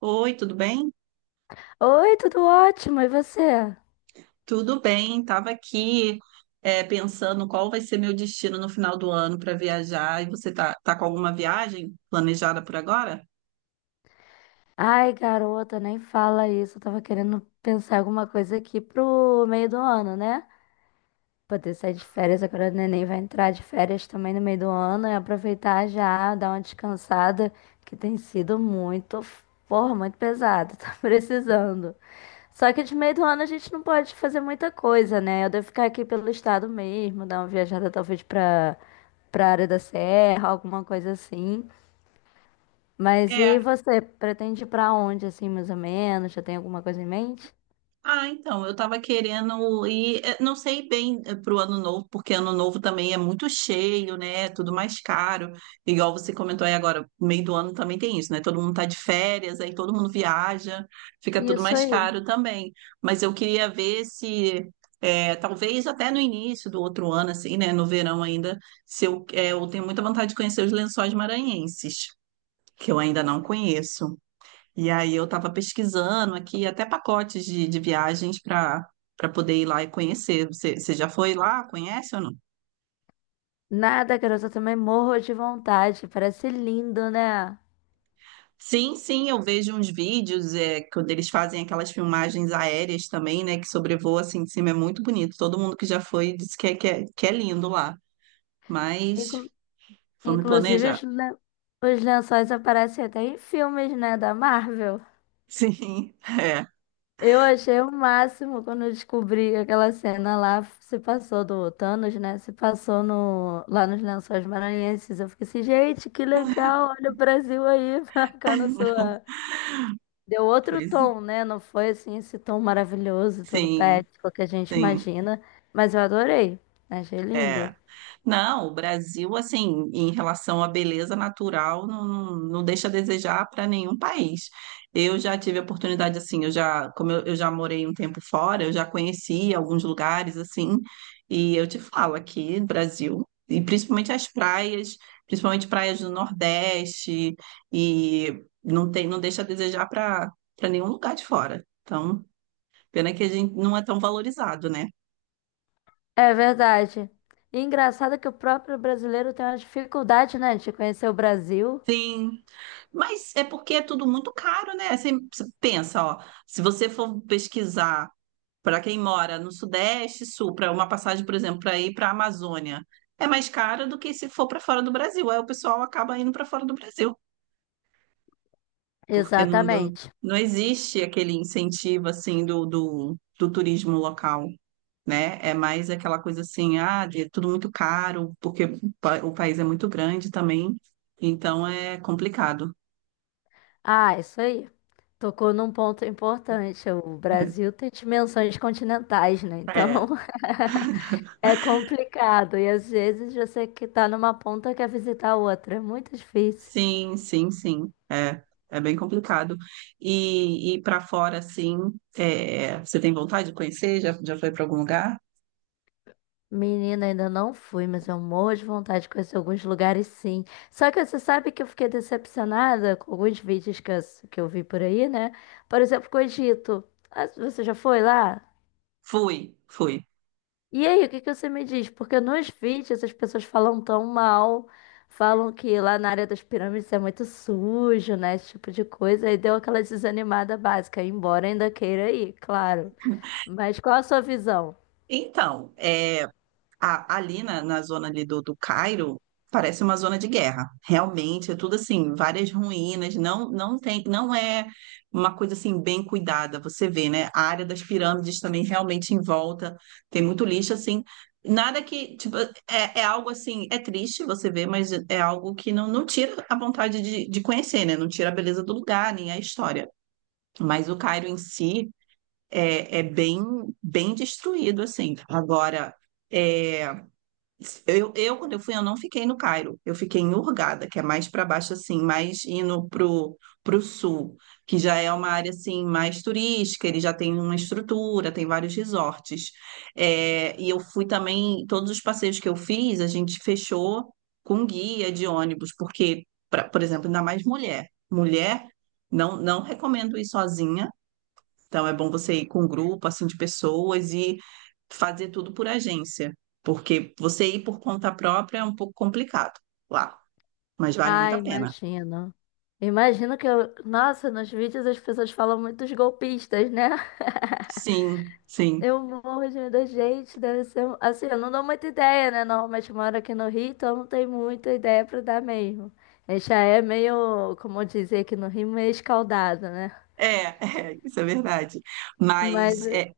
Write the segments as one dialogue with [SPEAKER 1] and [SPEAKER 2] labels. [SPEAKER 1] Oi, tudo bem?
[SPEAKER 2] Oi, tudo ótimo, e você?
[SPEAKER 1] Tudo bem, estava aqui pensando qual vai ser meu destino no final do ano para viajar. E você tá com alguma viagem planejada por agora?
[SPEAKER 2] Ai, garota, nem fala isso. Eu tava querendo pensar alguma coisa aqui pro meio do ano, né? Poder sair de férias, agora o neném vai entrar de férias também no meio do ano e aproveitar já, dar uma descansada, que tem sido muito, porra, muito pesado, tá precisando. Só que de meio do ano a gente não pode fazer muita coisa, né? Eu devo ficar aqui pelo estado mesmo, dar uma viajada talvez pra área da serra, alguma coisa assim. Mas e
[SPEAKER 1] É,
[SPEAKER 2] você pretende ir pra onde, assim, mais ou menos? Já tem alguma coisa em mente?
[SPEAKER 1] Ah, então, eu estava querendo ir, não sei bem para o ano novo, porque ano novo também é muito cheio, né? É Tudo mais caro. Igual você comentou aí agora, meio do ano também tem isso, né? Todo mundo tá de férias, aí todo mundo viaja, fica tudo
[SPEAKER 2] Isso
[SPEAKER 1] mais
[SPEAKER 2] aí.
[SPEAKER 1] caro também. Mas eu queria ver se, talvez até no início do outro ano, assim, né? No verão ainda, se eu tenho muita vontade de conhecer os Lençóis Maranhenses, que eu ainda não conheço. E aí eu estava pesquisando aqui até pacotes de viagens para para poder ir lá e conhecer. Você já foi lá? Conhece ou não?
[SPEAKER 2] Nada, garota, eu também morro de vontade. Parece lindo, né?
[SPEAKER 1] Sim, sim, eu vejo uns vídeos quando eles fazem aquelas filmagens aéreas também, né? Que sobrevoa assim de cima, é muito bonito. Todo mundo que já foi disse que é lindo lá. Mas
[SPEAKER 2] Inclu-
[SPEAKER 1] vamos
[SPEAKER 2] inclusive,
[SPEAKER 1] planejar.
[SPEAKER 2] os lençóis aparecem até em filmes, né, da Marvel.
[SPEAKER 1] Sim, é.
[SPEAKER 2] Eu achei o máximo quando eu descobri que aquela cena lá se passou do Thanos, né? Se passou no, lá nos Lençóis Maranhenses. Eu fiquei assim, gente, que legal, olha o Brasil aí marcando sua. Deu outro
[SPEAKER 1] Pois,
[SPEAKER 2] tom, né? Não foi assim esse tom maravilhoso, todo
[SPEAKER 1] sim,
[SPEAKER 2] poético que a gente
[SPEAKER 1] sim,
[SPEAKER 2] imagina, mas eu adorei. Achei
[SPEAKER 1] é.
[SPEAKER 2] lindo.
[SPEAKER 1] Não, o Brasil, assim, em relação à beleza natural, não deixa a desejar para nenhum país. Eu já tive a oportunidade, assim, eu já morei um tempo fora, eu já conheci alguns lugares, assim, e eu te falo aqui, Brasil, e principalmente as praias, principalmente praias do Nordeste, e não tem, não deixa a desejar para para nenhum lugar de fora. Então, pena que a gente não é tão valorizado, né?
[SPEAKER 2] É verdade. E engraçado que o próprio brasileiro tem uma dificuldade, né, de conhecer o Brasil.
[SPEAKER 1] Sim, mas é porque é tudo muito caro, né? Você pensa, ó, se você for pesquisar para quem mora no Sudeste, Sul, para uma passagem, por exemplo, para ir para a Amazônia, é mais cara do que se for para fora do Brasil. Aí o pessoal acaba indo para fora do Brasil, porque
[SPEAKER 2] Exatamente.
[SPEAKER 1] não existe aquele incentivo assim do turismo local, né? É mais aquela coisa assim, ah, é tudo muito caro, porque o o país é muito grande também, então é complicado.
[SPEAKER 2] Ah, isso aí. Tocou num ponto importante. O Brasil tem dimensões continentais, né? Então
[SPEAKER 1] É,
[SPEAKER 2] é complicado. E às vezes você que tá numa ponta quer visitar a outra. É muito difícil.
[SPEAKER 1] sim, sim, sim. É, é bem complicado. E para fora, assim, é, você tem vontade de conhecer? Já foi para algum lugar?
[SPEAKER 2] Menina, ainda não fui, mas eu morro de vontade de conhecer alguns lugares, sim. Só que você sabe que eu fiquei decepcionada com alguns vídeos que eu vi por aí, né? Por exemplo, com o Egito. Ah, você já foi lá?
[SPEAKER 1] Fui, fui.
[SPEAKER 2] E aí, o que que você me diz? Porque nos vídeos as pessoas falam tão mal, falam que lá na área das pirâmides é muito sujo, né? Esse tipo de coisa. E deu aquela desanimada básica, embora ainda queira ir, claro. Mas qual a sua visão?
[SPEAKER 1] Então, é. Ali na zona ali do Cairo, parece uma zona de guerra. Realmente, é tudo assim, várias ruínas, não é uma coisa assim bem cuidada, você vê, né? A área das pirâmides também realmente em volta, tem muito lixo assim. Nada que, tipo, é algo assim, é triste você ver, mas é algo que não tira a vontade de conhecer, né? Não tira a beleza do lugar, nem a história. Mas o Cairo em si é bem, bem destruído, assim. Agora, é, quando eu fui, eu não fiquei no Cairo. Eu fiquei em Hurghada, que é mais para baixo, assim, mais indo pro sul, que já é uma área, assim, mais turística. Ele já tem uma estrutura, tem vários resorts. É, e eu fui também, todos os passeios que eu fiz, a gente fechou com guia de ônibus, porque, por exemplo, ainda mais mulher. Mulher, não recomendo ir sozinha. Então é bom você ir com um grupo assim de pessoas e fazer tudo por agência, porque você ir por conta própria é um pouco complicado lá, mas vale muito
[SPEAKER 2] Ah,
[SPEAKER 1] a pena.
[SPEAKER 2] imagino. Imagino que eu. Nossa, nos vídeos as pessoas falam muito dos golpistas, né?
[SPEAKER 1] Sim, sim.
[SPEAKER 2] Eu morro de medo, gente. Deve ser. Assim, eu não dou muita ideia, né? Normalmente eu moro aqui no Rio, então não tem muita ideia pra dar mesmo. A gente já é meio, como dizer aqui no Rio, meio escaldado, né?
[SPEAKER 1] É, é, isso é verdade.
[SPEAKER 2] Mas.
[SPEAKER 1] Mas é,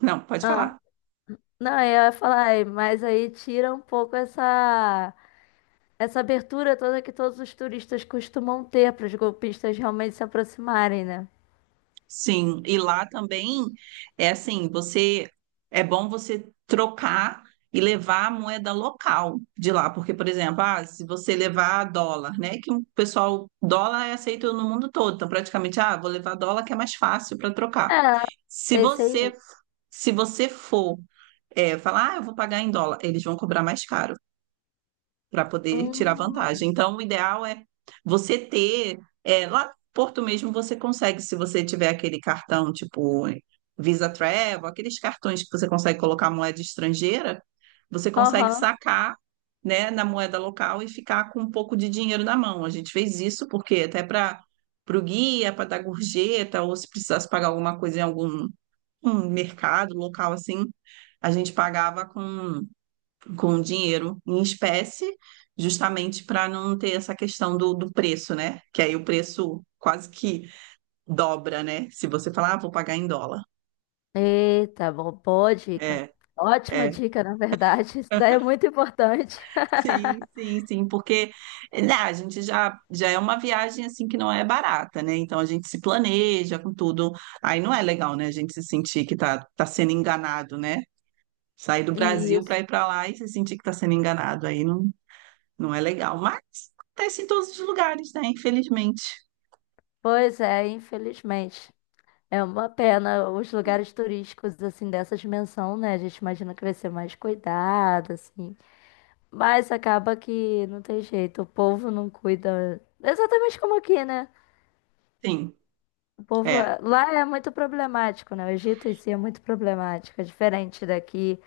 [SPEAKER 1] não, pode falar.
[SPEAKER 2] Não, eu ia falar, "Ai, mas aí tira um pouco essa. Essa abertura toda que todos os turistas costumam ter para os golpistas realmente se aproximarem, né?
[SPEAKER 1] Sim, e lá também é assim, você é bom você trocar e levar a moeda local de lá, porque, por exemplo, ah, se você levar dólar, né? Que o pessoal, dólar é aceito no mundo todo, então praticamente, ah, vou levar dólar que é mais fácil para trocar.
[SPEAKER 2] É,
[SPEAKER 1] Se
[SPEAKER 2] pensei.
[SPEAKER 1] você, se você for é, falar, ah, eu vou pagar em dólar, eles vão cobrar mais caro para poder tirar
[SPEAKER 2] Hum.
[SPEAKER 1] vantagem. Então, o ideal é você ter, é, lá no Porto mesmo você consegue, se você tiver aquele cartão tipo Visa Travel, aqueles cartões que você consegue colocar moeda estrangeira, você consegue
[SPEAKER 2] Aham.
[SPEAKER 1] sacar, né, na moeda local e ficar com um pouco de dinheiro na mão. A gente fez isso porque até para o guia, para dar gorjeta, ou se precisasse pagar alguma coisa em algum um mercado local assim, a gente pagava com dinheiro em espécie, justamente para não ter essa questão do preço, né? Que aí o preço quase que dobra, né? Se você falar, ah, vou pagar em dólar.
[SPEAKER 2] Eita, bom, boa dica.
[SPEAKER 1] É,
[SPEAKER 2] Ótima
[SPEAKER 1] é.
[SPEAKER 2] dica, na verdade. Isso daí é muito importante.
[SPEAKER 1] Sim, sim, sim, porque né, já é uma viagem assim que não é barata, né? Então a gente se planeja com tudo. Aí não é legal, né? A gente se sentir que tá sendo enganado, né? Sair do Brasil para
[SPEAKER 2] Isso.
[SPEAKER 1] ir para lá e se sentir que tá sendo enganado. Aí não, não é legal. Mas acontece em todos os lugares, né? Infelizmente.
[SPEAKER 2] Pois é, infelizmente. É uma pena os lugares turísticos, assim, dessa dimensão, né? A gente imagina que vai ser mais cuidado, assim. Mas acaba que não tem jeito. O povo não cuida. Exatamente como aqui, né?
[SPEAKER 1] Sim,
[SPEAKER 2] O povo
[SPEAKER 1] é.
[SPEAKER 2] lá é muito problemático, né? O Egito em si é muito problemático. É diferente daqui.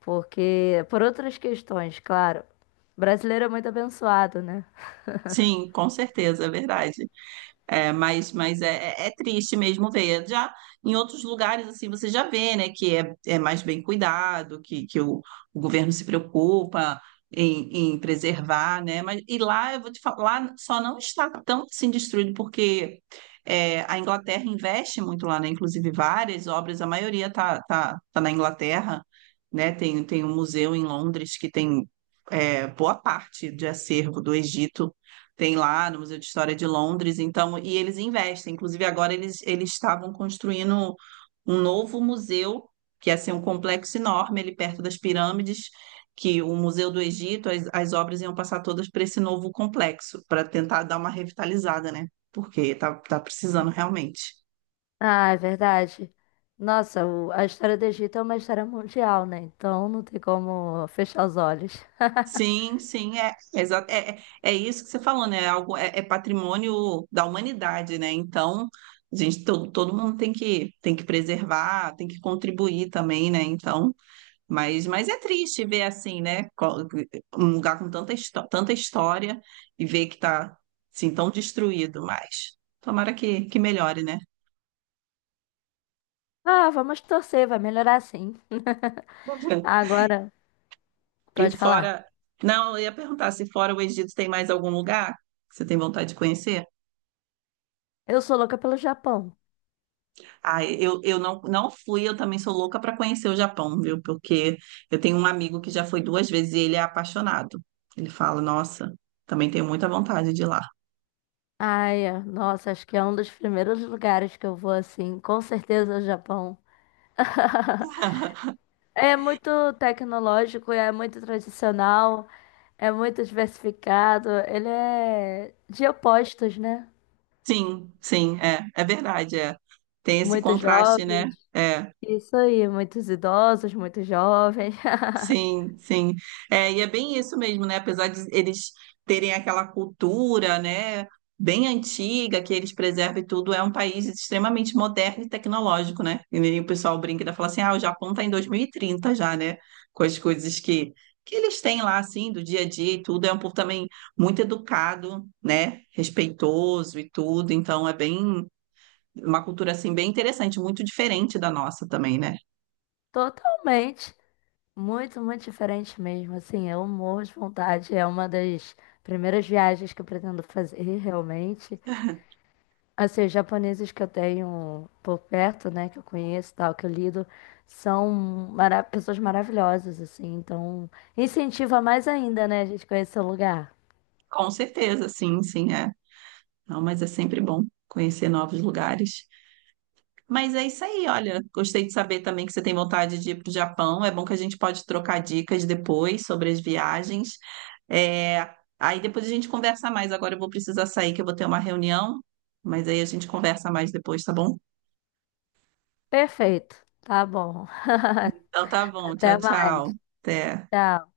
[SPEAKER 2] Porque, por outras questões, claro. Brasileiro é muito abençoado, né?
[SPEAKER 1] Sim, com certeza, é verdade. É, mas é triste mesmo ver. Já em outros lugares, assim, você já vê, né, é mais bem cuidado, que o governo se preocupa em, em preservar, né? Mas, e lá, eu vou te falar, lá só não está tão assim destruído, porque é, a Inglaterra investe muito lá, né? Inclusive várias obras, a maioria tá na Inglaterra, né? Tem, tem um museu em Londres que tem é, boa parte de acervo do Egito tem lá no Museu de História de Londres, então, e eles investem. Inclusive, agora eles estavam construindo um novo museu, que ia ser um complexo enorme ali perto das pirâmides, que o Museu do Egito, as obras iam passar todas para esse novo complexo, para tentar dar uma revitalizada, né? Porque tá precisando realmente.
[SPEAKER 2] Ah, é verdade. Nossa, a história do Egito é uma história mundial, né? Então não tem como fechar os olhos.
[SPEAKER 1] Sim, sim, é, é, é isso que você falou, né? É Algo, é patrimônio da humanidade, né? Então, a gente, todo mundo tem tem que preservar, tem que contribuir também, né? Então, mas é triste ver assim, né? Um lugar com tanta, tanta história e ver que tá, assim, tão destruído, mas tomara que melhore, né?
[SPEAKER 2] Ah, vamos torcer, vai melhorar sim. Agora,
[SPEAKER 1] E
[SPEAKER 2] pode falar.
[SPEAKER 1] fora... Não, eu ia perguntar se fora o Egito tem mais algum lugar que você tem vontade de conhecer?
[SPEAKER 2] Eu sou louca pelo Japão.
[SPEAKER 1] Ah, eu não, não fui, eu também sou louca para conhecer o Japão, viu? Porque eu tenho um amigo que já foi 2 vezes e ele é apaixonado. Ele fala, nossa, também tenho muita vontade de ir lá.
[SPEAKER 2] Ai, nossa, acho que é um dos primeiros lugares que eu vou assim. Com certeza, é o Japão. É muito tecnológico, é muito tradicional, é muito diversificado. Ele é de opostos, né?
[SPEAKER 1] Sim, sim, é, é verdade, é. Tem esse
[SPEAKER 2] Muitos
[SPEAKER 1] contraste, né?
[SPEAKER 2] jovens.
[SPEAKER 1] É.
[SPEAKER 2] Isso aí, muitos idosos, muitos jovens.
[SPEAKER 1] Sim, sim. É, e é bem isso mesmo, né? Apesar de eles terem aquela cultura, né, bem antiga, que eles preservam e tudo, é um país extremamente moderno e tecnológico, né? E aí o pessoal brinca e fala assim: ah, o Japão tá em 2030 já, né? Com as coisas que eles têm lá, assim, do dia a dia e tudo. É um povo também muito educado, né? Respeitoso e tudo. Então é bem. Uma cultura assim bem interessante, muito diferente da nossa também, né?
[SPEAKER 2] Totalmente. Muito, muito diferente mesmo. Assim, eu morro de vontade. É uma das primeiras viagens que eu pretendo fazer, realmente. Assim, os japoneses que eu tenho por perto, né, que eu conheço, e tal, que eu lido, são pessoas maravilhosas, assim. Então, incentiva mais ainda, né, a gente conhecer o lugar.
[SPEAKER 1] Com certeza, sim, sim, é. Não, mas é sempre bom conhecer novos lugares. Mas é isso aí, olha. Gostei de saber também que você tem vontade de ir para o Japão. É bom que a gente pode trocar dicas depois sobre as viagens. É, Aí depois a gente conversa mais. Agora eu vou precisar sair, que eu vou ter uma reunião. Mas aí a gente conversa mais depois, tá bom?
[SPEAKER 2] Perfeito. Tá bom.
[SPEAKER 1] Então tá bom. Tchau,
[SPEAKER 2] Até
[SPEAKER 1] tchau.
[SPEAKER 2] mais.
[SPEAKER 1] Até.
[SPEAKER 2] Tchau.